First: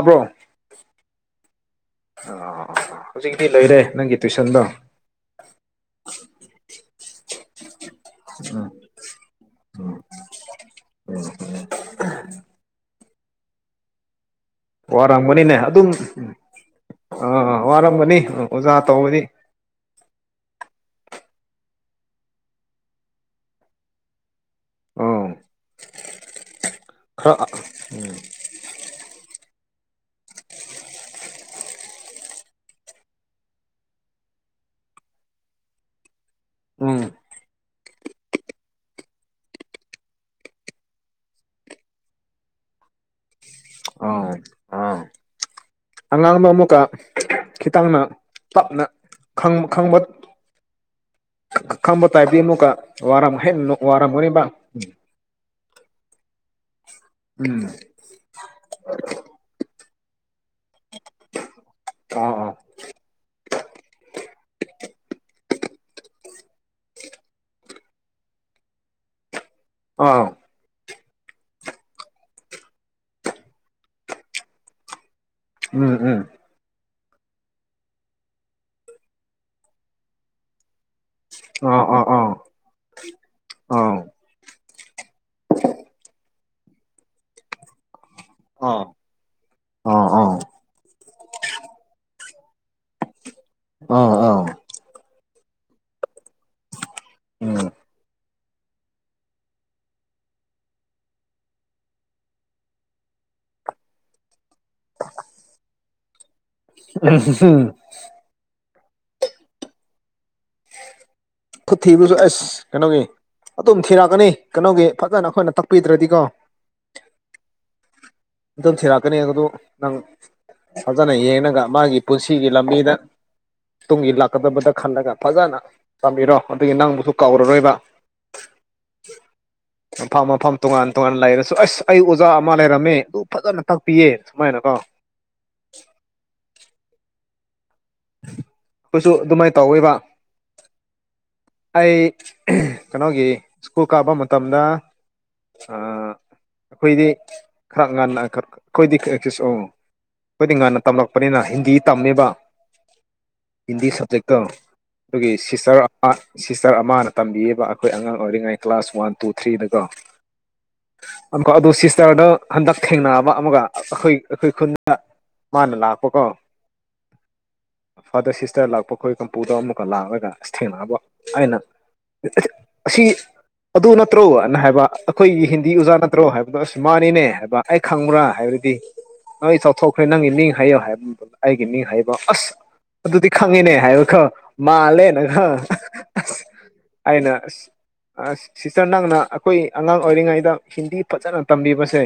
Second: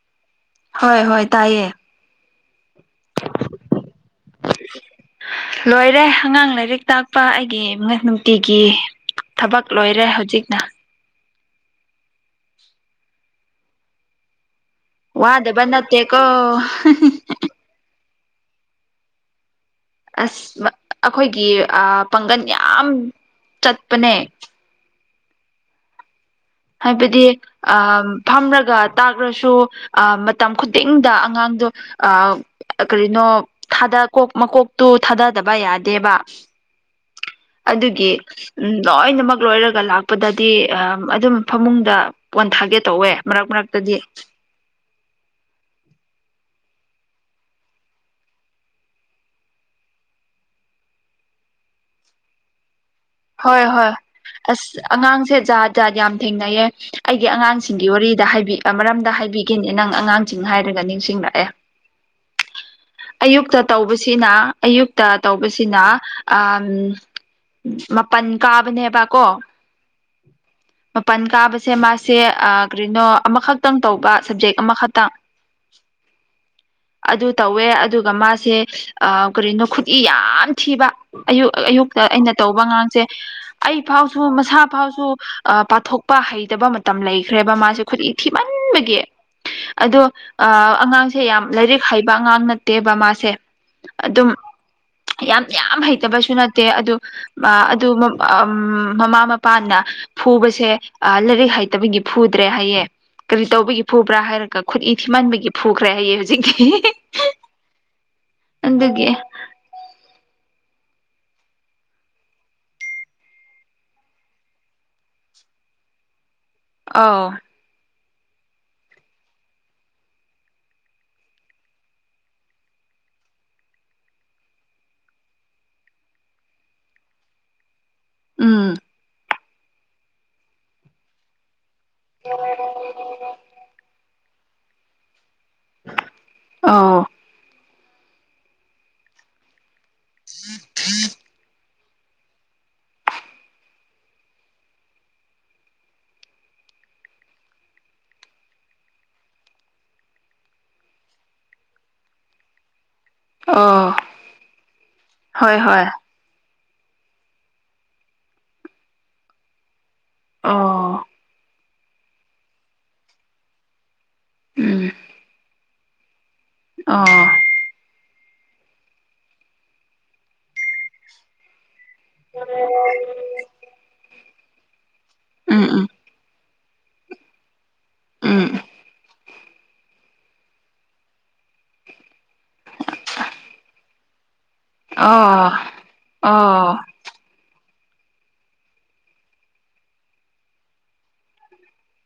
ꯑꯕꫭ ꯍꯣꯏ ꯍꯣꯏ ꯇꯥꯏꯌꯦ ꯍꯧꯖꯤꯛꯇꯤ ꯂꯩꯔꯦ ꯅꯪꯒꯤ ꯇꯨꯏꯁꯟꯗꯣ ꯂꯣꯏꯔꯦ ꯑꯉꯥꯡ ꯂꯥꯏꯔꯤꯛ ꯇꯥꯛ ꯄꯥ ꯑꯩꯒꯤ ꯅꯨꯡꯇꯤꯒꯤ ꯎꯝ ꯊꯕꯛ ꯂꯣꯏꯔꯦ ꯍꯧꯖꯤꯛꯅ ꯋꯥꯔꯝꯒꯅꯤꯅꯦ ꯋꯥꯗꯕ ꯑꯗꯨꯝ ꯅꯠꯇꯦꯀꯣ ꯑꯥ ꯋꯥꯔꯝꯒꯅꯤ ꯑꯣꯖꯥ ꯇꯧꯕꯗꯤ ꯑꯁ ꯑꯩꯈꯣꯏꯒꯤ ꯄꯥꯡꯒꯜ ꯌꯥꯝ ꯆꯠꯄꯅꯦ ꯑꯣ ꯍꯥꯏꯕꯗꯤ ꯑꯥ ꯐꯝꯔꯒ ꯇꯥꯛꯔꯁꯨ ꯑ ꯃꯇꯝ ꯈꯨꯗꯤꯡꯗ ꯑꯉꯥꯡꯗꯣ ꯑ ꯀꯔꯤꯅꯣ ꯊꯥꯗ ꯀꯣꯛ ꯃꯀꯣꯛꯇꯨ ꯊꯥꯗꯗꯕ ꯌꯥꯗꯦꯕ ꯎꯝ ꯑꯗꯨꯒꯤ ꯂꯣꯏꯅꯃꯛ ꯂꯣꯏꯔꯒ ꯂꯥꯛꯄꯗꯗꯤ ꯑꯝ ꯑꯗꯨꯝ ꯐꯃꯨꯡꯗ ꯄꯣꯟ ꯊꯥꯒꯦ ꯇꯧꯋꯦ ꯃꯔꯛ ꯃꯔꯛꯇꯗꯤ ꯑꯉꯥꯡꯕ ꯑꯃꯨꯛꯀ ꯈꯤꯇꯪꯅ ꯇꯞꯅ ꯈꯪꯕ ꯈꯪꯕ ꯇꯥꯏꯗꯤ ꯑꯃꯨꯛꯀ ꯋꯥꯔꯝ ꯍꯣꯏ ꯍꯦꯟꯅ ꯍꯣꯏ ꯋꯥꯔꯝꯒꯅꯤꯕ ꯑꯁ ꯑꯉꯥꯡꯁꯦ ꯖꯥ ꯖꯥꯠ ꯌꯥꯝ ꯊꯦꯡꯅꯩꯌꯦ ꯑꯩꯒꯤ ꯎꯝ ꯑꯉꯥꯡꯁꯤꯡꯒꯤ ꯋꯥꯔꯤꯗ ꯃꯔꯝꯗ ꯍꯥꯏꯕꯤꯒꯦꯅꯤ ꯅꯪ ꯑꯉꯥꯡꯁꯤꯡ ꯍꯥꯏꯔꯒ ꯅꯤꯡꯁꯤꯡꯂꯛꯑꯦ ꯑꯥ ꯑꯥ ꯑꯌꯨꯛꯇ ꯇꯧꯕꯁꯤꯅ ꯑꯌꯨꯛꯇ ꯇꯧꯕꯁꯤꯅ ꯑꯥꯝ ꯃꯄꯟ ꯀꯥꯕꯅꯦꯕ ꯀꯣ ꯑꯥ ꯃꯄꯥꯟ ꯀꯥꯕꯁꯦ ꯃꯥꯁꯦ ꯑꯥ ꯀꯔꯤꯅꯣ ꯑꯃꯈꯛꯇꯪ ꯇꯧꯕ ꯁꯕꯖꯦꯛ ꯑꯃꯈꯛꯇꯪ ꯎꯝ ꯎꯝ ꯑꯗꯨ ꯇꯧꯋꯦ ꯑꯗꯨꯒ ꯃꯥꯁꯦ ꯑꯥ ꯀꯔꯤꯅꯣ ꯈꯨꯠꯏ ꯌꯥꯝ ꯊꯤꯕ ꯑꯌꯨꯛ ꯑꯥ ꯑꯌꯨꯛꯇ ꯑꯥ ꯑꯩꯅ ꯇꯧꯕ ꯑꯉꯥꯡꯁꯦ ꯑꯥ ꯑꯩ ꯑꯥ ꯐꯥꯎꯁꯨ ꯃꯁꯥ ꯐꯥꯎꯁꯨ ꯄꯥꯊꯣꯛꯄ ꯍꯩꯇꯕ ꯃꯇꯝ ꯂꯩꯈ꯭ꯔꯦꯕ ꯃꯥꯁꯦ ꯈꯨꯗꯤ ꯑꯥ ꯊꯤꯃꯟꯕꯒꯤ ꯑꯗꯣ ꯑꯥ ꯑꯉꯥꯡꯁꯦ ꯌꯥꯝ ꯂꯥꯏꯔꯤꯛ ꯍꯩꯕ ꯑꯉꯥꯡ ꯅꯠꯇꯦꯕ ꯃꯥꯁꯦ ꯑ ꯑꯗꯨꯝ ꯑꯥ ꯌꯥꯝ ꯌꯥꯝ ꯍꯩꯇꯕꯁꯨ ꯅꯠꯇꯦ ꯑꯗꯨ ꯑꯗꯨ ꯎ ꯃꯃꯥ ꯃꯄꯥꯅ ꯐꯨꯕꯁꯦ ꯑ ꯂꯥꯏꯔꯤꯛ ꯍꯩꯇꯕꯒꯤ ꯐꯨꯗ꯭ꯔꯦ ꯍꯥꯏꯌꯦꯦ ꯀꯔꯤ ꯇꯧꯕꯒꯤ ꯐꯨꯕ꯭ꯔꯥ ꯍꯥꯏꯔꯒ ꯈꯨꯠ ꯏ ꯊꯤꯃꯟꯕꯒꯤ ꯐꯨꯈ꯭ꯔꯦ ꯍꯌꯦ ꯍꯧꯛ ꯎ ꯑꯗꯒꯤꯦ ꯐꯨ ꯊꯤꯕꯁꯨ ꯑꯦꯁ ꯀꯩꯅꯣꯒꯤ ꯑꯗꯨꯝ ꯊꯤꯔꯛꯀꯅꯤ ꯀꯩꯅꯣꯒꯤ ꯐꯖꯅ ꯑꯩꯈꯣꯏꯅ ꯇꯛꯄꯤꯗ꯭ꯔꯗꯤꯀꯣ ꯑ ꯑꯗꯨꯝ ꯊꯤꯔꯛꯀꯅꯤ ꯑꯗꯨꯗ ꯅꯪ ꯐꯖꯅ ꯌꯦꯡꯉꯒ ꯃꯥꯒꯤ ꯄꯨꯟꯁꯤꯒꯤ ꯂꯝꯕꯤꯗ ꯇꯨꯡꯒꯤ ꯂꯥꯛꯀꯗꯕꯗ ꯈꯜꯂꯒ ꯐꯖꯅ ꯇꯝꯕꯤꯔꯣ ꯑꯗꯨꯒꯤ ꯅꯪꯕꯨꯁꯨ ꯀꯥꯎꯔꯔꯣꯏꯕ ꯎꯝ ꯃꯐꯝ ꯃꯐꯝ ꯇꯣꯉꯥꯟ ꯇꯣꯉꯥꯟꯅ ꯂꯩꯔꯁꯨ ꯑꯁ ꯑꯩ ꯑꯣꯖꯥ ꯑꯃ ꯂꯩꯔꯝꯃꯦ ꯑꯗꯨ ꯐꯖꯅ ꯇꯥꯛꯄꯤꯌꯦ ꯁꯃꯥꯏꯅꯀꯣ ꯑ ꯀꯣꯏꯁꯨ ꯑꯗꯨꯃꯥꯏꯅ ꯇꯧꯋꯦꯕ ꯊ ꯑꯩ ꯀꯩꯅꯣꯒꯤ ꯁ꯭ꯀꯨꯜ ꯀꯥꯕ ꯃꯇꯝꯗ ꯑꯩꯈꯣꯏꯗꯤ ꯈꯔ ꯉꯟꯅ ꯑꯩꯈꯣꯏꯗꯤ ꯑꯩꯈꯣꯏꯗꯤ ꯉꯟꯅ ꯇꯝꯂꯛꯄꯅꯤꯅ ꯍꯤꯟꯗꯤ ꯇꯝꯃꯦꯕ ꯍꯤꯟꯗꯤ ꯑꯣ ꯁꯕꯖꯦꯛꯇ ꯑꯗꯨꯒꯤ ꯍꯣꯏ ꯍꯣꯏ ꯁꯤꯁꯇꯔ ꯑꯃ ꯁꯤꯁꯇꯔ ꯑꯃꯅ ꯇꯝꯕꯤꯌꯦꯕ ꯑꯩꯈꯣꯏ ꯑꯉꯥꯡ ꯑꯣꯏꯔꯤꯉꯩ ꯀ꯭ꯂꯥꯁ ꯋꯥꯟ ꯇꯨ ꯊ꯭ꯔꯤꯗꯀꯣ ꯑꯣ ꯑꯗꯨ ꯁꯤꯁꯇꯔꯗ ꯍꯟꯗꯛ ꯊꯦꯡꯅꯕ ꯑꯃꯒ ꯑꯩꯈꯣꯏ ꯑꯩꯈꯣꯏ ꯈꯨꯟꯗ ꯃꯥꯅ ꯂꯥꯛꯄꯀꯣ ꯑꯥ ꯐꯥꯗꯔ ꯁꯤꯁꯇꯔ ꯂꯥꯛꯄ ꯑꯩꯈꯣꯏ ꯀꯝꯄꯨꯗ ꯑꯃꯨꯛꯀ ꯂꯥꯛꯑꯒ ꯑꯁ ꯊꯦꯡꯅꯑꯕ ꯑꯩꯅ ꯑꯁꯤ ꯑꯗꯨ ꯅꯠꯇ꯭ꯔꯣꯅ ꯍꯥꯏꯕ ꯑꯩꯈꯣꯏꯒꯤ ꯎꯝ ꯍꯤꯟꯗꯤ ꯎꯝ ꯑꯣꯖꯥ ꯅꯠꯇ꯭ꯔꯣ ꯍꯥꯏꯕꯗꯣ ꯑꯁ ꯃꯥꯅꯤꯅꯦ ꯍꯥꯏꯕ ꯑꯩ ꯈꯪꯕ꯭ꯔꯥ ꯎꯝ ꯍꯥꯏꯕꯗꯤ ꯅꯣꯏ ꯆꯥꯎꯊꯣꯛꯈ꯭ꯔꯦ ꯅꯪꯒꯤ ꯅꯤꯡ ꯍꯥꯏꯌꯣ ꯍꯥꯏꯕ ꯑꯩꯒꯤ ꯃꯤ ꯍꯥꯏꯕ ꯑꯁ ꯑꯗꯨꯗꯤ ꯈꯪꯉꯤꯅꯦ ꯍꯥꯏꯕ ꯈ ꯃꯥꯜꯂꯦꯅ ꯈ ꯑꯣ ꯑꯣ ꯑꯅ ꯑ ꯁꯤꯁꯇꯔ ꯅꯪꯅ ꯑꯩꯈꯣꯏ ꯑꯉꯥꯡ ꯑꯣꯏꯔꯤꯉꯩꯗ ꯍꯤꯟꯗꯤ ꯐꯖꯅ ꯇꯝꯕꯤꯕꯁꯦ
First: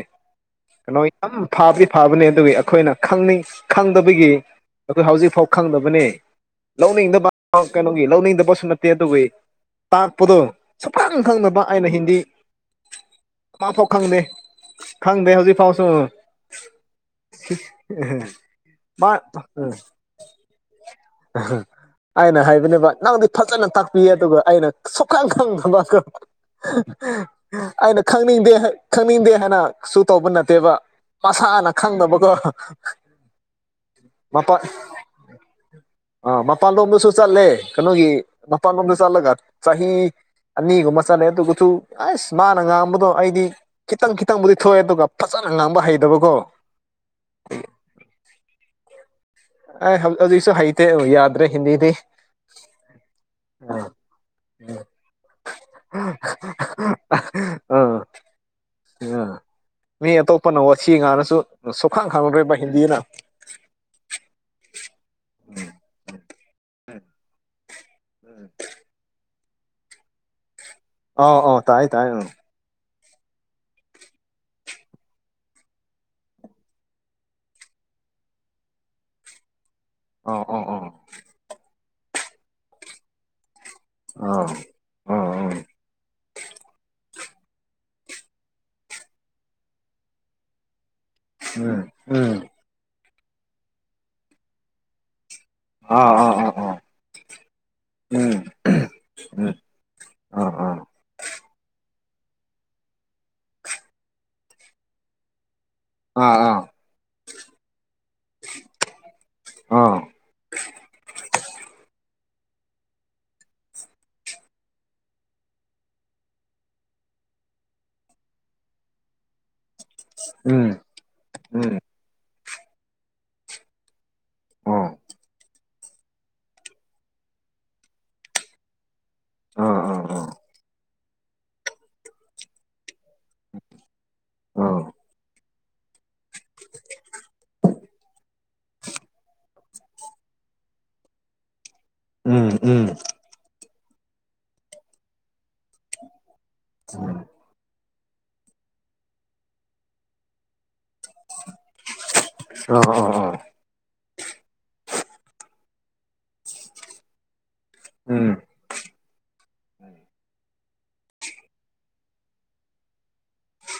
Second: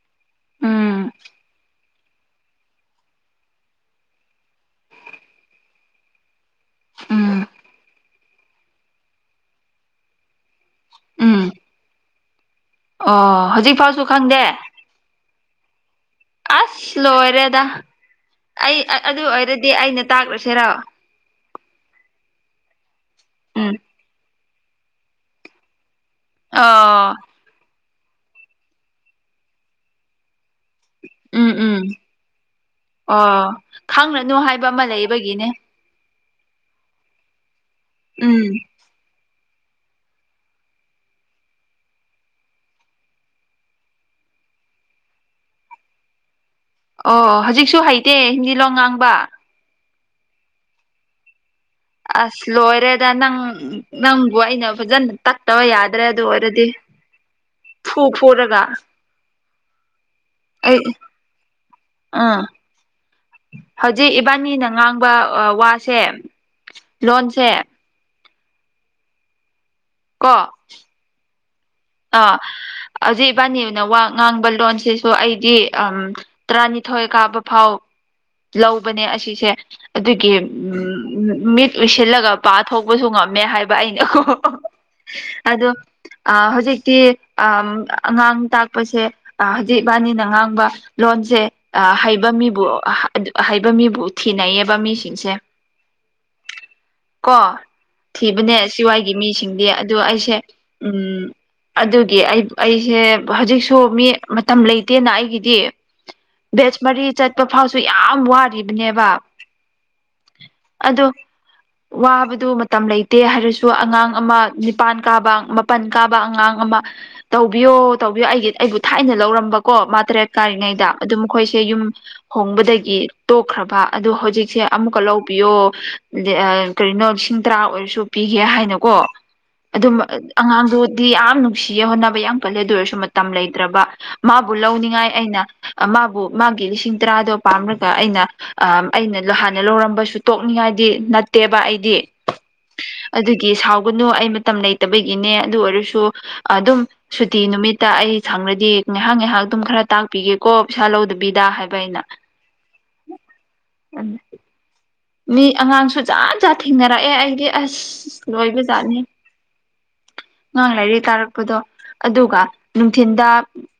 ꯀꯩꯅꯣ ꯏ ꯎꯝ ꯌꯥꯝ ꯈ ꯄ ꯐꯕꯅꯤ ꯑꯗꯨꯒꯤ ꯑꯩꯈꯣꯏꯅ ꯈꯪꯅꯤꯡ ꯈꯪꯗꯕꯒꯤ ꯑꯩꯈꯣꯏ ꯍꯧꯖꯤꯛꯐꯥꯎ ꯈꯪꯗꯕꯅꯤ ꯂꯧꯅꯤꯡꯗꯕ ꯎꯝ ꯀꯩꯅꯣꯒꯤ ꯂꯧꯅꯤꯡꯗꯕꯁꯨ ꯅ ꯦ ꯑꯗꯨꯒꯤ ꯇꯥꯛꯄꯗꯣ ꯁꯨꯞꯈꯪ ꯎꯝ ꯈꯪꯅꯕ ꯑꯩꯅ ꯍꯤꯟꯗꯤ ꯑꯣ ꯍꯧꯖꯤꯛ ꯐꯥꯎꯁꯨ ꯈꯪꯗꯦ ꯈꯪꯗꯦ ꯍꯧꯖꯤꯛ ꯐꯥꯎꯁꯨ ꯑꯁ ꯂꯣꯏꯔꯦꯗ ꯑꯩ ꯃꯥ ꯑꯗꯨ ꯑꯣꯏꯔꯗꯤ ꯑꯩꯅ ꯇꯥꯛꯂ꯭ꯔꯨꯁꯤꯔ ꯑꯅ ꯍꯥꯏꯕꯅꯦꯕ ꯅꯪꯗꯤ ꯐꯖꯅ ꯎꯝ ꯇꯥꯛꯄꯤꯌꯦ ꯑꯗꯨꯒ ꯑꯩꯅ ꯁꯣꯛꯀꯥꯡ ꯈꯪ ꯊꯕꯥꯪ ꯑꯣ ꯑꯩꯅ ꯈꯪꯅꯤꯡꯗꯦ ꯈꯪꯅꯤꯡꯗꯦ ꯍꯥꯏꯅ ꯁ ꯇꯧꯕ ꯅꯠꯇꯦꯕ ꯎꯝ ꯃꯁꯥꯅ ꯎꯝ ꯈꯪꯗꯕꯀꯣ ꯑꯣ ꯈꯪꯂꯅꯨ ꯃꯄꯥ ꯍꯥꯏꯕ ꯑꯃ ꯂꯩꯕꯒꯤꯅꯦ ꯑꯥ ꯃꯄꯥꯟ ꯂꯣꯝꯗꯁꯨ ꯆꯠꯂꯦ ꯀꯩꯅꯣꯒꯤ ꯎꯝ ꯃꯄꯥꯟꯂꯣꯝꯗ ꯆꯠꯂꯒ ꯆꯍꯤ ꯑꯅꯤꯒꯨꯝꯕ ꯆꯠꯂꯦ ꯑꯗꯨꯁꯨ ꯑꯁ ꯃꯥꯅ ꯉꯥꯡꯕꯗꯣ ꯑꯩꯗꯤ ꯈꯤꯇꯪ ꯈꯤꯇꯪꯕꯨꯗꯤ ꯊꯣꯛꯑꯦ ꯑꯗꯨꯒ ꯐꯖ ꯑ ꯉꯥꯡꯕ ꯍꯩꯇꯕꯀꯣ ꯑꯣ ꯍꯧꯖꯤꯛꯁꯨ ꯍꯩꯇꯦ ꯍꯤꯟꯗꯤ ꯂꯣꯟ ꯉꯥꯡꯕ ꯑ ꯑꯗꯨ ꯍꯧꯖꯤꯛꯁꯨ ꯍꯩꯇꯦ ꯌꯥꯗ꯭ꯔꯤ ꯑꯁ ꯂꯣꯏꯔꯦꯗ ꯅꯪ ꯑꯥ ꯅꯪꯕꯨ ꯑꯩꯅ ꯐꯖꯅ ꯇꯛꯇꯕ ꯌꯥꯗ꯭ꯔꯦ ꯑꯗꯨ ꯑꯣꯏꯔꯦ ꯗꯤ ꯐꯨ ꯑꯥ ꯐꯨꯔꯒ [inaudible] ꯃꯤ ꯑꯇꯣꯞꯄꯅ ꯋꯥ ꯑꯩ ꯁꯤ ꯉꯥꯅꯁꯨ ꯁꯣꯛꯈꯥꯡ ꯑꯥ ꯈꯪꯈ꯭ꯔꯦꯕ ꯍꯤꯟꯗꯤꯅ ꯍꯧꯖꯤꯛ ꯏꯕꯥꯅꯤꯅ ꯉꯥꯡꯕ ꯋꯥꯁꯦ ꯂꯣꯟꯁꯦ ꯎꯝ ꯀꯣ ꯑꯥꯎ ꯑꯣꯥꯎ ꯇꯥꯏ ꯇꯥꯏ ꯑꯥ ꯍꯧꯖꯤꯛ ꯏꯕꯥꯅꯤꯅ ꯋꯥ ꯉꯥꯡꯕ ꯂꯣꯟꯁꯤꯁꯨ ꯑꯩꯗꯤ ꯑꯝ ꯇꯔꯥꯅꯤꯊꯣꯏ ꯀꯥꯕ ꯐꯥꯎ ꯂꯧꯕꯅꯦ ꯑꯁꯤꯁꯦ ꯑꯗꯨꯒꯤ ꯑꯧ ꯑꯧ ꯑꯧ ꯎꯝ ꯃꯤꯠ ꯂꯨꯁꯤꯜꯂꯒ ꯄꯥꯊꯣꯛꯄꯁꯨ ꯉꯝꯃꯦ ꯍꯥꯏꯕ ꯑꯩꯅ ꯑꯥ ꯑꯥ ꯑꯥ ꯑꯗꯣ ꯍꯧꯖꯤꯛ ꯑ ꯑꯉꯥꯡ ꯇꯥꯛꯄꯁꯦꯖꯤ ꯏꯕꯥꯅꯤꯅ ꯉꯥꯡꯕ ꯂꯣꯟꯁꯦ ꯎꯝ ꯍꯩꯕ ꯎꯝ ꯃꯤꯕꯨ ꯍꯩꯕ ꯃꯤꯕꯨ ꯊꯤꯅꯩꯌꯦꯕ ꯃꯤꯁꯤꯡꯁꯦ ꯑꯣ ꯑꯣ ꯑꯣ ꯀꯣ ꯊꯤꯕꯅꯦ ꯁꯤꯋꯥꯏꯒꯤ ꯃꯤꯁꯤꯡꯗꯤ ꯑꯗꯣ ꯑꯩꯁꯦ ꯎꯝ ꯑꯥ ꯎꯝ ꯑꯗꯨꯒꯤ ꯑꯩ ꯑꯩꯁꯦ ꯍꯧꯖꯤꯛꯁꯨ ꯃꯤ ꯃꯇꯝ ꯂꯩꯇꯦꯅ ꯑꯩꯒꯤꯗꯤ ꯑꯥ ꯑꯥ ꯑꯥ ꯕꯦꯁꯃꯔꯤ ꯆꯠꯄ ꯐꯥꯎꯁꯨ ꯌꯥꯝ ꯋꯥꯔꯤꯕꯅꯦꯕ ꯑꯥ ꯑꯗꯣ ꯋꯥꯕ ꯑꯗꯨ ꯃꯇꯝ ꯂꯩꯇꯦ ꯍꯥꯏꯔꯁꯨ ꯑꯉꯥꯡ ꯑꯃ ꯅꯤꯄꯥꯟ ꯀꯥꯕ ꯃꯥꯄꯟ ꯀꯥꯕ ꯑꯉꯥꯡ ꯑꯃ ꯇꯧꯕꯤꯌꯣ ꯇꯧꯕꯤꯌꯣ ꯑꯩꯒꯤ ꯑꯩꯕꯨ ꯊꯥꯏꯅ ꯂꯧꯔꯝꯕ ꯀꯣ ꯃꯥ ꯇꯔꯦꯠ ꯎꯝ ꯀꯥꯔꯤꯉꯩꯗ ꯑꯗꯨ ꯃꯈꯣꯏꯁꯦ ꯎꯝ ꯌꯨꯝ ꯍꯣꯡꯕꯗꯒꯤ ꯇꯣꯛꯈ꯭ꯔꯕ ꯑꯗꯨ ꯍꯧꯖꯤꯛꯁꯦ ꯑꯣ ꯑꯃꯨꯛꯀ ꯂꯧꯕꯤꯌꯣ ꯀꯔꯤꯅꯣ ꯂꯤꯁꯤꯡ ꯇꯔꯥ ꯑꯣꯏꯔꯁꯨ ꯄꯤꯒꯦ ꯍꯥꯏꯅꯀꯣ ꯑꯥ ꯑꯥ ꯑꯗꯨꯝ ꯑꯥ ꯑꯉꯥꯡꯗꯨꯗꯤ ꯌꯥꯝ ꯅꯨꯡꯁꯤꯌꯦ ꯍꯣꯠꯅꯕ ꯌꯥꯝ ꯀꯜꯂꯦꯗ ꯑꯣꯏꯔꯁꯨ ꯇꯝ ꯂꯩꯇ꯭ꯔꯕ ꯃꯥꯕꯨ ꯑ ꯂꯧꯅꯤꯡꯉꯥꯏ ꯑꯩꯅ ꯃꯥꯕꯨ ꯃꯥꯒꯤ ꯂꯤꯁꯤꯡ ꯇꯔꯥꯗꯣ ꯄꯥꯝꯔꯒ ꯑꯩꯅ ꯑ ꯑꯩꯅ ꯍꯥꯟꯅ ꯂꯧꯔꯝꯕꯁꯨ ꯇꯣꯛꯅꯤꯡꯉꯥꯏ ꯅꯠꯇꯦꯕ ꯗꯤ ꯎꯝ ꯎꯝ ꯑꯗꯨꯒꯤ ꯁꯥꯎꯒꯅꯨ ꯑꯩ ꯃꯇꯝ ꯂꯩꯇꯕꯒꯤꯅꯦ ꯑꯗꯨ ꯑꯣꯏꯔꯁꯨ ꯑꯗꯨꯝ ꯁꯨꯇꯤ ꯅꯨꯃꯤꯠ ꯑꯩ ꯁꯪꯔꯗꯤ ꯉꯥꯏꯍꯥꯛ ꯉꯥꯏꯍꯥꯛ ꯑꯗꯨꯝ ꯈꯔ ꯇꯥꯛꯄꯤꯒꯦꯀꯣ ꯄꯩꯁꯥ ꯂꯧꯗꯕꯤꯗ ꯍꯥꯏꯕ ꯑꯩꯅ ꯑ ꯑ ꯑ ꯑ ꯃꯤ ꯑꯉꯥꯡꯁꯨ ꯖꯠꯖꯥꯠ ꯊꯦꯡꯅꯔꯛꯑꯦ ꯑꯩꯗꯤ ꯑꯁ ꯎꯝ ꯂꯣꯏꯕꯖꯥꯠꯅꯤ ꯉꯥꯡ ꯂꯥꯏꯔꯤ ꯇꯥꯔꯛꯄꯗꯣ ꯑꯗꯨꯒ ꯅꯨꯡꯊꯤꯟꯗ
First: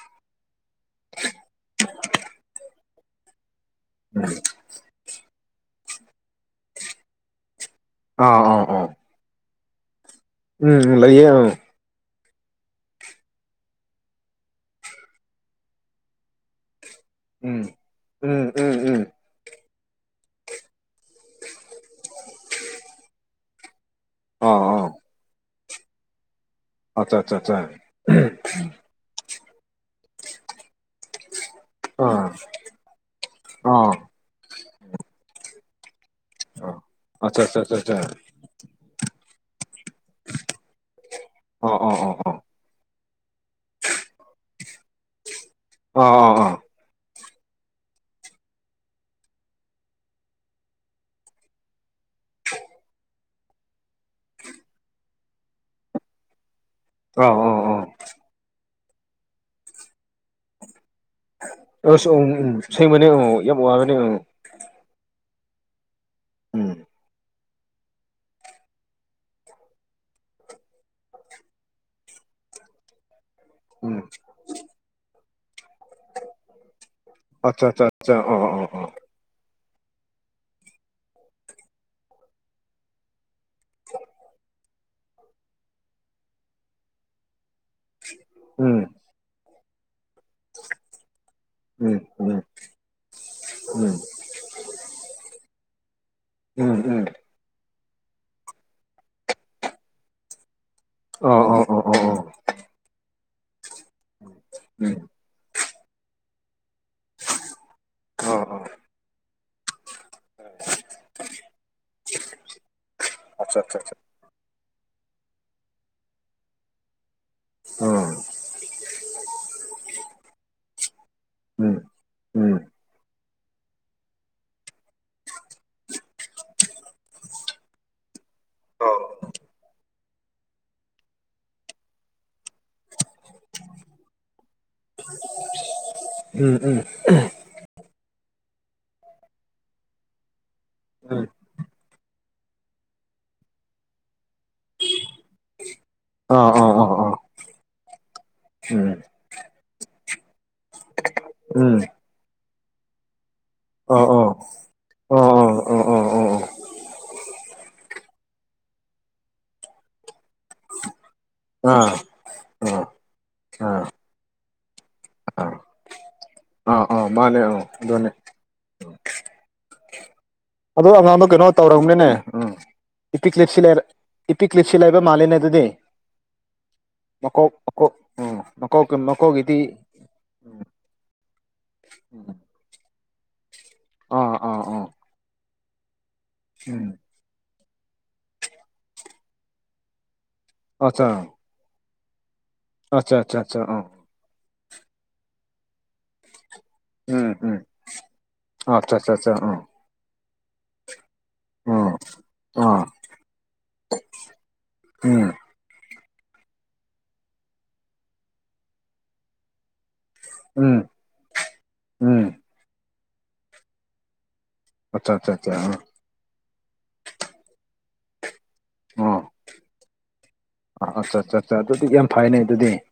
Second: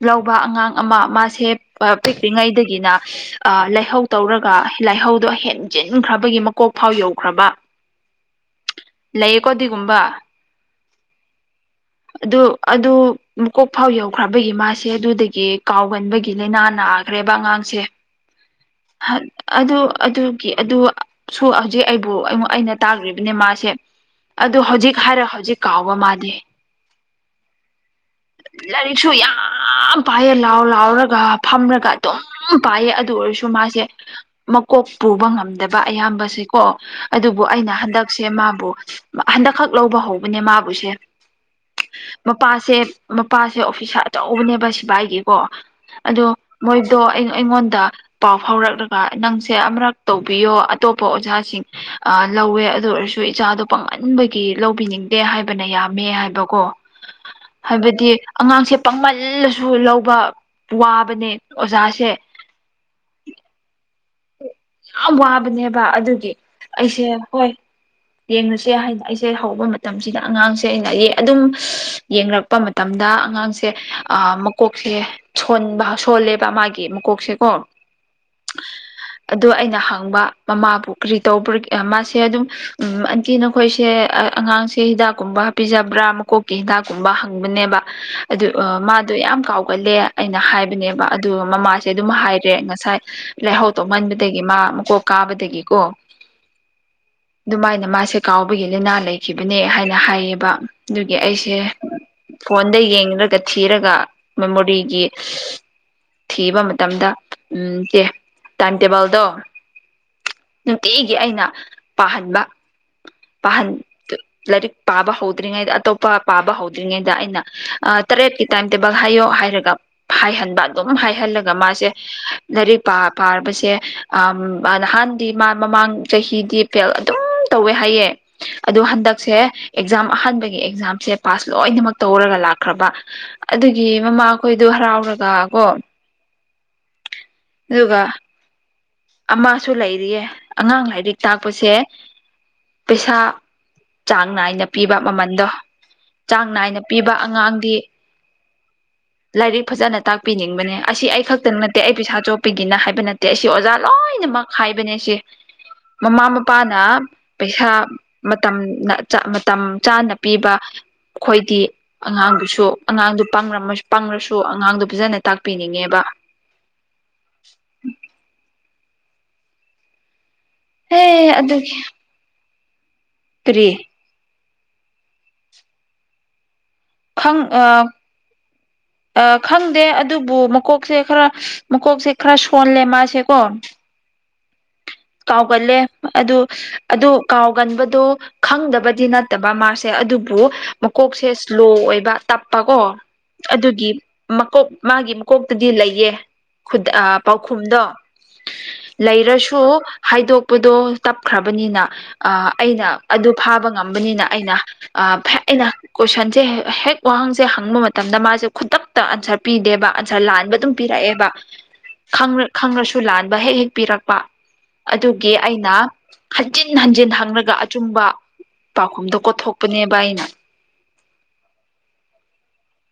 ꯂꯧꯕ ꯑꯉꯥꯡ ꯑꯃ ꯃꯥꯁꯦ ꯄꯤꯛ꯭ꯂꯤꯉꯩꯗꯒꯤꯅ ꯑ ꯂꯥꯏꯍꯧ ꯇꯧꯔꯒ ꯂꯥꯏꯍꯧꯗꯣ ꯍꯦꯟ ꯆ ꯏꯪꯈ꯭ꯔꯕꯒꯤ ꯃꯀꯣꯛ ꯐꯥꯎ ꯌꯧꯈ꯭ꯔꯕ ꯑꯥ ꯑꯥ ꯑꯥ ꯂꯩꯌꯦꯀꯣ ꯑꯗꯨꯒꯗꯤꯒꯨꯝꯕ ꯎꯝ ꯂꯩꯌꯦ ꯑꯗꯨ ꯑꯗꯨ ꯃꯨꯀꯣꯛ ꯐꯥꯎ ꯌꯧꯈ꯭ꯔꯕꯒꯤ ꯃꯥꯁꯦ ꯑꯗꯨꯗꯒꯤ ꯀꯥꯎꯒꯟꯕꯒꯤ ꯂꯥꯏꯅꯥꯅꯅꯥ ꯐꯥꯈ꯭ꯔꯦꯕ ꯎꯝ ꯑꯉꯥꯡꯁꯦ ꯎꯝ ꯎꯝ ꯎꯝ ꯑꯗꯨ ꯑꯗꯨꯒꯤ ꯑꯗꯨ ꯁ ꯍꯧꯖꯤꯛ ꯑꯩꯕꯨ ꯑꯩꯅ ꯇꯥꯈ꯭ꯔꯤꯕꯅꯦ ꯃꯥꯁꯦ ꯑꯥ ꯑꯗꯨ ꯑꯥ ꯍꯧꯖꯤꯛ ꯍꯥꯏꯔ ꯍꯧꯖꯤꯛ ꯀꯥꯎꯕ ꯃꯥꯗꯤ ꯑꯆꯥ ꯑꯆꯥ ꯑꯆꯥ ꯂꯥꯏꯔꯤꯛꯁꯨ ꯌꯥꯝ ꯄꯥꯏꯌꯦ ꯂꯥꯎ ꯂꯥꯎꯔꯒ ꯐꯝꯔꯒ ꯑꯗꯨꯝ ꯑꯥ ꯄꯥꯏꯌꯦ ꯑꯗꯨ ꯑꯣꯏꯔꯁꯨ ꯃꯥꯁꯦ ꯑꯥ ꯃꯀꯣꯛ ꯄꯨꯕ ꯉꯝꯗꯕ ꯑꯌꯥꯝꯕꯁꯦ ꯀꯣ ꯑꯠꯆꯥ ꯑꯗꯨꯕꯨ ꯑꯠꯆꯥ ꯑꯩꯅ ꯑꯠꯆꯥ ꯑꯠꯆꯥ ꯍꯟꯗꯛꯁꯦ ꯃꯥꯕꯨ ꯍꯟꯗꯛꯈꯛ ꯂꯧꯕ ꯍꯧꯕꯅꯦ ꯃꯥꯕꯨꯁꯦ ꯑꯥ ꯑꯥ ꯑꯥ ꯑꯥ ꯃꯄꯥꯁꯦ ꯃꯄꯥꯁꯦ ꯑꯣꯐꯤꯁ ꯑꯆꯧꯕꯅꯦꯕ ꯁꯤꯚꯥꯏꯒꯤꯀꯣ ꯑꯥ ꯑꯗꯣ ꯑꯥ ꯃꯣꯏꯗꯣ ꯑꯩꯉꯣꯟꯗ ꯄꯥꯎ ꯐꯥꯎꯔꯛꯂꯒ ꯅꯪꯁꯦ ꯑꯃꯨꯔꯛ ꯇꯧꯕꯤꯌꯣ ꯑꯇꯣꯞꯄ ꯑꯣꯖꯥꯁꯤꯡ ꯂꯧꯋꯦ ꯑꯗꯨ ꯑꯣꯏꯔꯁꯨ ꯏꯆꯥꯗꯣ ꯄꯥꯡꯍꯟꯕꯒꯤ ꯂꯧꯕꯤꯅꯤꯡꯗꯦ ꯍꯥꯏꯕꯅ ꯌꯥꯕ ꯝꯃꯦ ꯍꯥꯏꯕꯀꯣ ꯑ ꯑꯣ ꯍꯥꯏꯕꯗꯤ ꯑꯉꯥꯡꯁꯦ ꯄꯥꯡꯃꯜꯂꯁꯨ ꯂꯧꯕ ꯋꯥꯕꯅꯦ ꯑꯁ ꯎ ꯑꯣꯖꯥꯁꯦ ꯎꯝ ꯁꯦꯡꯕꯅꯦ ꯎꯝ ꯌꯥꯝ ꯋꯥꯕꯅꯦ ꯎꯝ ꯌꯥꯝ ꯋꯥꯕꯅꯦꯕ ꯑꯗꯨꯒꯤ ꯎꯝ ꯑꯩꯁꯦ ꯍꯣꯏ ꯌꯦꯡꯅꯨꯁꯦ ꯍꯥꯏꯅ ꯑꯩꯁꯦ ꯍꯧꯕ ꯃꯇꯝꯁꯤꯗ ꯑꯉꯥꯡꯁꯦ ꯑꯩꯅ ꯑꯗꯨꯝ ꯌꯦꯡꯔꯛꯄ ꯃꯇꯝ ꯗ ꯑꯉꯥꯡꯁꯦ ꯎꯝ ꯃꯀꯣꯛꯁꯦꯣꯟꯕ ꯁꯣꯜꯂꯦꯕ ꯃꯥꯒꯤ ꯃꯀꯣꯛꯁꯦꯀꯣ ꯑꯆꯥ ꯑꯆꯥ ꯑꯆꯥ ꯑ ꯑ ꯑ ꯑꯗꯣ ꯑꯩꯅ ꯍꯪꯕ ꯃꯃꯥꯕꯨ ꯀꯔꯤ ꯇꯧꯕ ꯃꯥꯁꯦ ꯑꯗꯨꯝ ꯎ ꯑꯟꯇꯤ ꯅꯈꯣꯏꯁꯦ ꯑꯉꯥꯡꯁꯦ ꯍꯤꯗꯥꯛꯀꯨꯝꯕ ꯍꯥꯞꯄꯤꯤꯖꯕ꯭ꯔꯥ ꯃꯀꯣꯛꯀꯤ ꯍꯤꯗꯥꯛꯀꯨꯝꯕ ꯍꯪꯕꯅꯦꯕ ꯑꯗꯨ ꯎꯝ ꯃꯥꯗꯣ ꯌꯥꯝ ꯀꯥꯎꯒꯠꯂꯦ ꯑꯩꯅ ꯍꯥꯏꯕꯅꯦꯕ ꯑꯗꯨ ꯃꯃꯥꯁꯦ ꯎꯝ ꯑꯗꯨꯝ ꯎꯝ ꯍꯥꯏꯔꯦ ꯉꯁꯥꯏ ꯂꯥꯏꯍꯧ ꯎꯝ ꯇꯧꯍꯟꯕ ꯗꯗꯒꯤ ꯃꯥ ꯃꯀꯣꯛ ꯀꯥꯕꯗꯒꯤꯀꯣ ꯎꯝ ꯎꯝ ꯑꯗꯨꯃꯥꯏꯅ ꯃꯥꯁꯦ ꯀꯥꯎꯕꯒꯤ ꯂꯥꯏꯅꯥ ꯂꯩꯈꯤꯕꯅꯦ ꯍꯥꯏꯅ ꯍꯥꯏꯌꯦꯕ ꯑꯗꯨꯒꯤ ꯑꯥ ꯑꯩꯁꯦ ꯑꯥ ꯑꯥ ꯑꯥ ꯑꯥ ꯐꯣꯟꯗ ꯌꯦꯡꯂꯡꯔꯒ ꯊꯤꯔꯒ ꯎꯝ ꯃꯦꯃꯣꯔꯤꯒꯤ ꯊꯤꯕ ꯃꯇꯝꯗ ꯎꯝ ꯆꯦ ꯑꯥ ꯑꯥ ꯇꯥꯏꯝ ꯇꯦꯕꯜꯗꯣ ꯅꯨꯡꯇꯤꯒꯤ ꯑꯩꯅ ꯄꯥꯍꯟꯕ ꯑꯠꯆꯥ ꯄꯥꯍꯟ ꯑꯠꯆꯥ ꯑꯠꯆꯥ ꯂꯥꯏꯔꯤꯛ ꯄꯥꯕ ꯍꯧꯗ꯭ꯔꯤꯉꯩꯗ ꯑꯇꯣꯞꯄ ꯄꯥꯕ ꯍꯧꯗ꯭ꯔꯤꯉꯩꯗ ꯑꯩꯅ ꯑꯥ ꯇꯔꯦꯠꯀꯤ ꯇꯥꯏꯝ ꯇꯦꯕꯜ ꯍꯥꯏꯌꯣ ꯍꯥꯏꯔꯒ ꯍꯥꯏꯍꯟꯕ ꯑꯗꯨꯝ ꯍꯥꯏꯍꯜꯂꯒ ꯎꯝ ꯃꯥꯁꯦ ꯎꯝ ꯂꯥꯏꯔꯤꯛ ꯄꯥ [inaudible] ꯁꯦ ꯑ ꯅꯍꯥꯟꯗꯤ ꯃꯥ ꯃꯃꯥꯡ ꯆꯍꯤꯗꯤ ꯐꯦꯜ ꯑꯗꯨꯝ ꯇꯧꯋꯦ ꯍꯥꯏꯌꯦ ꯑꯗꯨꯗꯣ ꯍꯟꯗꯛꯁꯦ ꯑꯦꯛꯖꯥꯝ ꯑꯍꯥꯟꯕꯒꯤ ꯑꯦꯛꯖꯥꯝꯁꯦ ꯄꯥꯁ ꯂꯣꯏꯅꯃꯛ ꯇꯧꯔꯒ ꯂꯥꯛꯈ꯭ꯔꯕ ꯑꯗꯨꯒꯤ ꯃꯃꯥꯈꯣꯏꯗꯨ ꯍꯔꯥꯎꯔꯒ ꯀꯣ ꯎꯝ ꯎꯝ ꯑꯗꯨꯒ ꯑꯃꯁꯁꯨ ꯂꯩꯔꯤꯌꯦ ꯑꯉꯥꯡ ꯂꯥꯏꯔꯤꯛ ꯑꯥ ꯇꯥꯛꯄꯁꯦ ꯄꯩꯁꯥ ꯆꯥꯡ ꯅꯥꯏꯅ ꯄꯤꯕ ꯃꯃꯟꯗꯣ ꯆꯥꯡ ꯑꯥ ꯅꯥꯏꯅ ꯑꯥ ꯑꯥ ꯄꯤꯕ ꯑꯉꯥꯡꯗꯤ ꯎꯝ ꯂꯥꯏꯔꯤꯛ ꯐꯖꯅ ꯇꯥꯛꯄꯤꯅꯤꯡꯕꯅꯦ ꯑꯁꯤ ꯑꯩ ꯈꯛꯇ ꯎꯝ ꯅꯠꯇꯦ ꯑꯩ ꯄꯩꯁꯥ ꯆꯣꯄꯤꯒꯤꯅ ꯍꯥꯏꯕ ꯅꯠꯇꯦ ꯑꯁꯤ ꯑꯣꯖꯥ ꯂꯣꯏ ꯑꯥ ꯑꯥ ꯂꯣꯏꯅꯃꯛ ꯍꯥꯏꯕꯅꯦ ꯁꯤꯦ ꯑꯥ ꯑꯥ ꯑꯥ ꯑꯥ ꯑꯥ ꯑꯥ ꯑꯥ ꯃꯃꯥ ꯃꯄꯥꯅ ꯄꯩꯁꯥ ꯃꯇꯝ ꯃꯇꯝ ꯆꯥꯅ ꯄꯤꯕ ꯑꯩꯈꯣꯏꯗꯤ ꯑꯉꯥꯡꯗꯨꯁꯨ ꯑꯉꯥꯡꯗꯨ ꯄꯥꯡꯉꯝꯃꯁꯨ ꯑꯥ ꯄꯥꯡꯉꯁꯨ ꯑꯉꯥꯡꯗꯣ ꯐꯖꯅ ꯑꯥ ꯇꯥꯛꯄꯤꯅꯤꯡꯉꯦꯕ ꯑꯥ ꯑꯥ ꯃꯥꯅꯦ ꯑꯥ ꯑꯗꯨꯅꯦ ꯑꯗꯣ ꯑꯉꯥꯡꯗꯣ ꯑꯦ ꯀꯩꯅꯣ ꯑꯗꯨꯒꯤ ꯇꯧꯔꯕꯅꯤꯅꯦ ꯎꯝ ꯏꯇꯤꯛꯞꯁꯤ ꯀꯔꯤ ꯂꯩ ꯏꯄꯤꯛ ꯂꯤꯂꯤꯞꯁꯤ ꯂꯩꯕ ꯃꯥꯂꯦꯅꯦ ꯑꯗꯨꯗꯤ ꯈꯪ ꯃꯀꯣꯛ ꯑ ꯃꯀꯣꯛ ꯎꯝ ꯃꯀꯣꯛ ꯃꯀꯣꯛꯒꯤꯗꯤ ꯈꯪꯗꯦ ꯑꯗꯨꯕꯨ ꯃꯀꯣꯛꯁꯦ ꯈꯔ ꯃꯀꯣꯛꯁꯦ ꯈꯔ ꯁꯣꯜꯂꯦ ꯃꯥꯁꯦꯀꯣ ꯑꯥ ꯑꯥ ꯑꯥ ꯀꯥꯎꯒꯜꯂꯦ ꯑꯗꯨ ꯎꯝ ꯑꯗꯨ ꯀꯥꯎꯒꯟꯕꯗꯣ ꯈꯪꯗꯕꯗꯤ ꯅꯠꯇꯕ ꯃꯥꯁꯦ ꯑꯗꯨ ꯑꯠꯆꯥ ꯃꯀꯣꯛꯁꯦ ꯏꯁꯂꯣ ꯑꯣꯏꯕ ꯇꯞꯄ ꯀꯣ ꯑꯠꯆꯥ ꯑꯠꯆꯥ ꯑꯠꯆꯥ ꯑꯥ ꯑꯗꯨꯒꯤ ꯀꯣꯛ ꯃꯥꯒꯤ ꯃꯀꯣꯛꯇꯗꯤ ꯂꯩꯌꯦ ꯎꯝ ꯎꯝ ꯄꯥꯎꯈꯨꯝꯗꯣ ꯑꯠꯆꯥ ꯑꯠꯆꯥ ꯑꯠꯆꯥ ꯂꯩꯔꯁꯨ ꯁꯨ ꯑꯥ ꯍꯥꯏꯗꯣꯛꯄꯗꯣ ꯇꯞꯈ꯭ꯔꯕꯅꯤꯅ ꯑꯥ ꯑꯥ ꯑꯩꯅ ꯑꯗꯨ ꯐꯥꯕ ꯉꯝꯕꯅꯤꯅ ꯑꯩꯅ ꯎꯝ ꯑꯗ ꯀꯣꯏꯁꯟꯁꯦ ꯍꯦꯛ ꯋꯥꯍꯪꯁꯦ ꯍꯪꯕ ꯃꯇꯝꯗ ꯃꯥꯁꯦ ꯈꯨꯗꯛꯇ ꯑꯟꯁꯔ ꯄꯤꯗꯦꯕ ꯑꯟꯁꯥ ꯂꯥꯟꯕ ꯑꯗꯨꯝ ꯎꯝ ꯄꯤꯔꯛꯑꯦꯕ ꯎꯝ ꯈꯪꯉꯁꯨ ꯂꯥꯟꯕ ꯍꯦꯛ ꯍꯦꯛ ꯄꯤꯔꯛꯄ ꯑꯠꯆꯥ ꯑꯠꯆꯥ ꯑꯗꯨꯒꯤ ꯑꯠꯆꯥ ꯑꯩꯅ ꯑꯥ ꯍꯟꯖꯤꯟ ꯍꯟꯖꯤꯟ ꯍꯉꯒ ꯑꯆꯨꯝꯕ ꯄꯥꯎꯈꯨꯝꯗꯣ ꯀꯣꯊꯣꯛꯄꯅꯦꯕ ꯑꯩꯅ ꯑꯥ ꯑꯠꯆꯥ ꯑꯠꯆꯥ ꯑꯠꯆꯥ ꯑꯗꯨꯗꯤ ꯌꯥꯝ ꯐꯥꯏꯅꯦ ꯑꯗꯨꯗꯤ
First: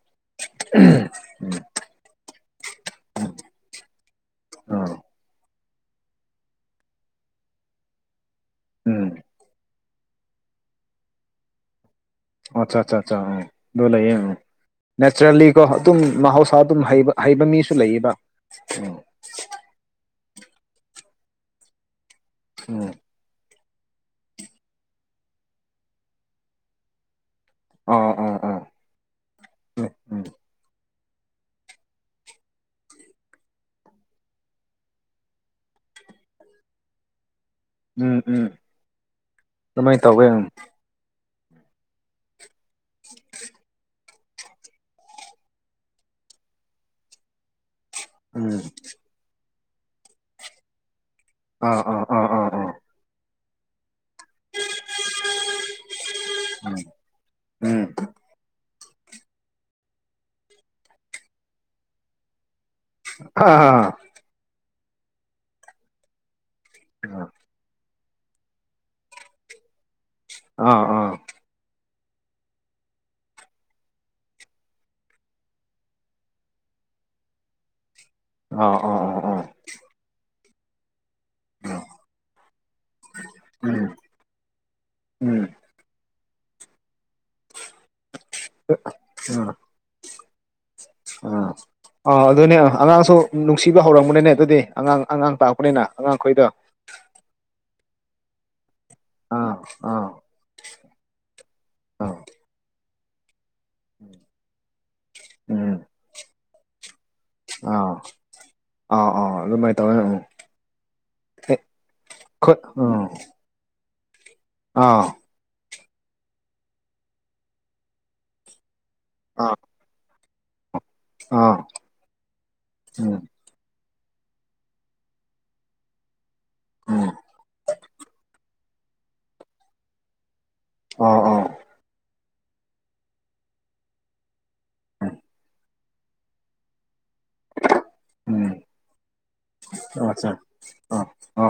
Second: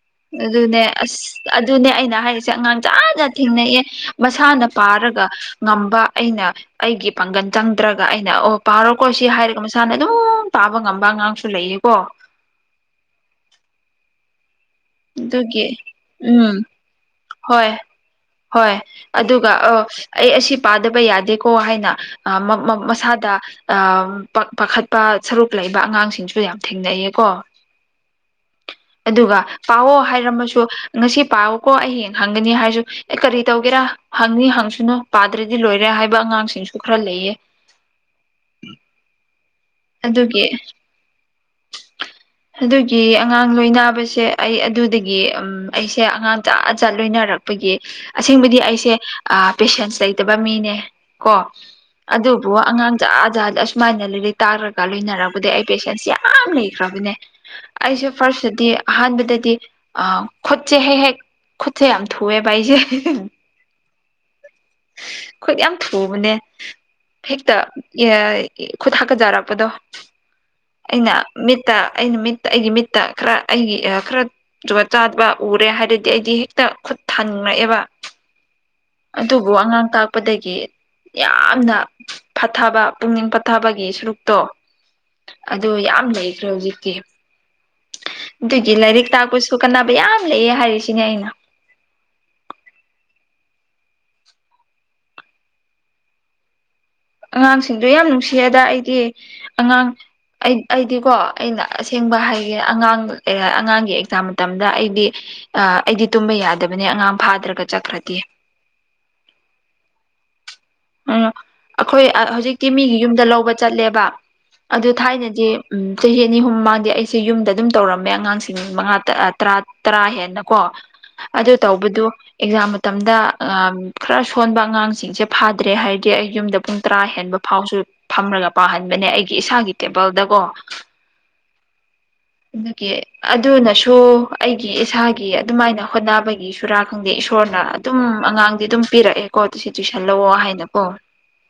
ꯑꯗꯨꯅꯦ ꯑꯁ ꯎꯝ ꯑꯗꯨꯅꯦ ꯑꯩꯅ ꯍꯥꯏꯔꯤꯁꯦ ꯑꯉꯥꯡ ꯆꯥꯅ ꯊꯦꯡꯅꯩꯑꯦ ꯃꯁꯥꯅ ꯑ ꯄꯥ ꯊꯔꯒ ꯉꯝꯕ ꯑꯩꯅ ꯑꯩꯒꯤ ꯄꯥꯡꯒꯜ ꯆꯪꯗ꯭ꯔꯒ ꯑꯩꯅ ꯑꯣ ꯄꯥꯔꯣꯀꯣ ꯎꯝ ꯁꯤ ꯍꯥꯏꯔꯒ ꯃꯁꯥꯅ ꯑꯗꯨꯝ ꯄꯥꯕ ꯉꯝꯕ ꯑꯉꯥꯡꯁꯨ ꯂꯩꯌꯦꯀꯣ ꯑꯆꯥ ꯑꯆꯥ ꯑꯆꯥ ꯑ ꯗꯣ ꯂꯩꯌꯦ ꯅꯦꯆꯔꯦꯜꯂꯤꯀꯣ ꯑꯗꯨꯒꯤ ꯑꯗꯨꯝ ꯃꯍꯧꯁꯥ ꯎꯝ ꯑꯗꯨꯝ ꯍꯩꯕ ꯍꯣꯏ ꯃꯤꯁꯨ ꯂꯩꯌꯦꯕ ꯍꯣꯏ ꯎꯝ ꯑꯗꯨꯒ ꯑ ꯑꯩ ꯑꯁꯤ ꯄꯥꯗꯕ ꯌꯥꯗꯦꯀꯣ ꯍꯥꯏꯅ ꯎꯝ ꯃꯁꯥꯗ ꯄꯥꯈꯠꯄ ꯁꯔꯨꯛ ꯂꯩꯕ ꯑꯉꯥꯡꯁꯤꯡꯁꯨ ꯌꯥꯝ ꯊꯦꯡꯅꯩꯌꯦꯀꯣ ꯑꯥ ꯑꯥ ꯑꯥ ꯑꯗꯨꯒ ꯎꯝ ꯄꯥꯑꯣꯣ ꯎꯝ ꯍꯥꯏꯔꯝꯃꯁꯨ ꯉꯁꯤ ꯄꯥꯎꯀꯣ ꯑꯩ ꯍꯡ ꯍꯪꯒꯅꯤ ꯍꯥꯏꯔꯁꯨ ꯑꯦ ꯀꯔꯤ ꯇꯧꯒꯦꯔꯥ ꯍꯪꯅꯤ ꯍꯪꯁꯨꯅꯨ ꯄꯥꯗ꯭ꯔꯗꯤ ꯂꯣꯏꯔ ꯔꯦ ꯍꯥꯏꯕ ꯑꯉꯥꯡꯁꯤꯡꯁꯨ ꯈꯔ ꯂꯩꯌꯦ ꯎꯝ ꯎꯝ ꯑꯗꯨꯃꯥꯏꯅ ꯇꯧꯋꯦ ꯑꯗꯨꯒꯤ ꯑꯗꯨꯒꯤ ꯑꯉꯥꯡ ꯂꯣꯏꯕꯁꯤ ꯁꯦ ꯑꯩ ꯑꯗꯨꯗꯒꯤ ꯎꯝ ꯑꯩꯁꯦ ꯑꯉꯥꯡ ꯆꯖꯥꯖꯥꯠ ꯂꯣꯏꯅꯔꯛꯄꯒꯤ ꯑꯁꯦꯡꯕꯗꯤ ꯎꯝ ꯑꯩꯁꯦ ꯄꯦꯁꯦꯟꯁ ꯂꯩꯇꯕ ꯃꯤꯅꯦ ꯀꯣ ꯑꯥ ꯑꯥ ꯑꯥ ꯑꯥ ꯑꯗꯨꯕꯨ ꯑꯥ ꯑꯉꯥꯡ ꯖꯥ ꯖꯥꯗꯤ ꯑꯁꯨꯃꯥꯏꯅ ꯂꯩ ꯇꯥꯔꯒ ꯂꯣꯏꯅꯔꯔꯕꯗꯤ ꯑꯩ ꯄꯦꯁꯦꯟꯁ ꯌꯥꯝ ꯎꯝ ꯂꯩꯈ꯭ꯔꯕꯅꯦ ꯎꯝ ꯑꯩꯁꯨꯦ ꯐꯥꯔꯁꯇꯗꯤ ꯑꯍꯥꯟꯕꯗꯗꯤ ꯈꯨꯠꯁꯦ ꯍꯦꯛ ꯍꯦꯛ ꯈꯨꯠꯁꯦ ꯌꯥꯝ ꯊꯨꯑꯦꯕ ꯑꯩꯁꯦ ꯑ ꯍ ꯑꯩꯈꯣꯏ ꯌꯥꯝ ꯊꯨꯕꯅꯦ ꯍꯦꯛꯇ ꯈꯨꯈꯣꯏ ꯊ ꯀꯖꯥꯔꯛꯄꯗꯣ ꯑꯥ ꯑꯩꯅ ꯃꯤꯠꯇ ꯑꯩ ꯅꯨ ꯃꯤꯠꯇ ꯑꯩꯒꯤ ꯃꯤꯠꯇ ꯈꯔ ꯑꯩꯒꯤ ꯈꯔ ꯖꯨꯠ ꯆꯥꯗꯕ ꯎꯔꯦ ꯍꯥꯏꯔꯗꯤ ꯑꯩꯗꯤ ꯍꯦꯛꯇ ꯊꯟꯉꯛꯑꯦꯕ ꯑꯥ ꯑꯥ ꯑꯥ ꯑꯗꯨꯕꯨ ꯑꯉꯥꯡ ꯇꯥꯛꯄꯗꯒꯤ ꯌꯥꯝꯅ ꯐꯊꯕ ꯄꯨꯛꯅꯤꯡ ꯐꯠꯊꯕ ꯎꯝ ꯁꯨꯔꯨꯛꯇꯣ ꯎꯝ ꯑꯗꯨ ꯌꯥꯝ ꯂꯩꯈ꯭ꯔꯦ ꯍꯧꯖꯤꯛꯇꯤ ꯑꯗꯨꯒꯤ ꯂꯥꯏꯔꯤꯛ ꯇꯥꯛꯄꯁꯨ ꯀꯥꯟꯅꯕ ꯌꯥꯝ ꯂꯩꯌꯦ ꯍꯥꯏꯔꯤꯁ ꯑ ꯑ ꯑꯗꯨꯅꯦ ꯑꯉꯥꯡꯁꯨ ꯅꯨꯡꯁꯤꯕ ꯍꯧꯔꯝꯕꯅꯤꯅꯦ ꯑꯗꯨꯗꯤ ꯑꯉꯥꯡ ꯑꯉꯥꯡ ꯇꯥꯛꯄꯅꯤꯅ ꯑꯉꯥꯡꯈꯣꯏꯗꯣ ꯑꯉꯥꯡꯁꯤꯡꯁꯨꯣ ꯌꯥꯝ ꯅꯨꯡꯁꯤ ꯑꯗ ꯑꯩ ꯑꯥ ꯑꯉꯥꯡ ꯑꯥ ꯑꯩ ꯑꯩꯗꯤꯀꯣ ꯑꯩꯅ ꯑꯥ ꯑꯁꯦꯡꯕ ꯍꯥꯏꯒꯦ ꯑꯉꯥꯡ ꯂꯩ ꯑꯉꯥꯡꯒꯤ ꯑꯦꯛꯖꯥꯝ ꯃꯇꯝꯗ ꯑꯩꯗꯤ ꯎꯝ ꯑꯩꯗꯤ ꯇꯨꯝꯕ ꯌꯥꯗꯕꯅꯦ ꯑꯉꯥꯡ ꯐꯥꯗ꯭ꯔꯒ ꯑꯥ ꯆꯀ꯭ꯔꯗꯤ ꯑꯥ ꯑꯥ ꯑꯗꯨꯃꯥꯏꯅ ꯇꯧꯋꯦ ꯎꯝ ꯑ ꯑꯩꯈꯣꯏ ꯈꯨꯠ ꯍꯧꯖꯤꯛꯇꯤ ꯃꯤꯒꯤ ꯎꯝ ꯌꯨꯝꯗ ꯂꯧꯕ ꯆꯠꯂꯦꯕ ꯑꯗꯨ ꯑꯥ ꯊꯥꯏꯅꯗꯤ ꯎꯝ ꯆꯍꯤ ꯑꯅꯤ ꯑꯍꯨꯝ ꯃꯥꯡꯗꯦ ꯑꯩꯁꯦ ꯌꯨꯝꯗ ꯑꯗꯨꯝ ꯇꯧꯔꯝꯃꯦ ꯑꯉꯥꯡꯁꯤꯡ ꯃꯉꯥ ꯇꯔꯥ ꯇꯔꯥ ꯍꯦꯟꯅ ꯀꯣ ꯑꯗꯨ ꯑꯥ ꯇꯧꯕꯗꯨ ꯑꯦꯛꯖꯥꯝ ꯃꯇꯝꯗ ꯎꯝ ꯈꯔ ꯁꯣꯟꯕ ꯑꯉꯥꯡꯁꯤꯡꯁꯦ ꯐꯥꯗ꯭ꯔꯦ ꯍꯥꯏꯔꯗꯤ ꯑꯩ ꯌꯨꯝꯗ ꯄꯨꯡ ꯇꯔꯥ ꯎꯝ ꯍꯦꯟꯕ ꯐꯥꯎꯁꯨ ꯐꯝꯔꯒ ꯄꯥꯍꯟꯕꯅꯦ ꯑꯩꯒꯤ ꯏꯁꯥꯒꯤ ꯇꯦꯕꯜꯗꯀꯣ ꯑꯥ ꯑꯥ ꯑꯗꯨꯒꯤ ꯑꯗꯨꯅꯁꯨ ꯑꯩꯒꯤ ꯏꯁꯥꯒꯤ ꯑꯗꯨꯃꯥꯏꯅ ꯍꯣꯠꯅꯕꯒꯤ ꯁꯨꯔꯥꯛ ꯈꯪꯗꯦ ꯏꯁꯣꯔꯅ ꯑꯗꯨꯝ ꯑꯉꯥꯡꯗꯤ ꯎꯝ ꯑꯗꯨꯝ ꯄꯤꯔꯛꯑꯦꯀꯣ ꯇꯨꯁꯤ ꯇꯨꯏꯁꯟ ꯂꯑꯣ ꯑꯆꯥ ꯍꯥꯏꯅꯀꯣ ꯑꯥ ꯑꯥ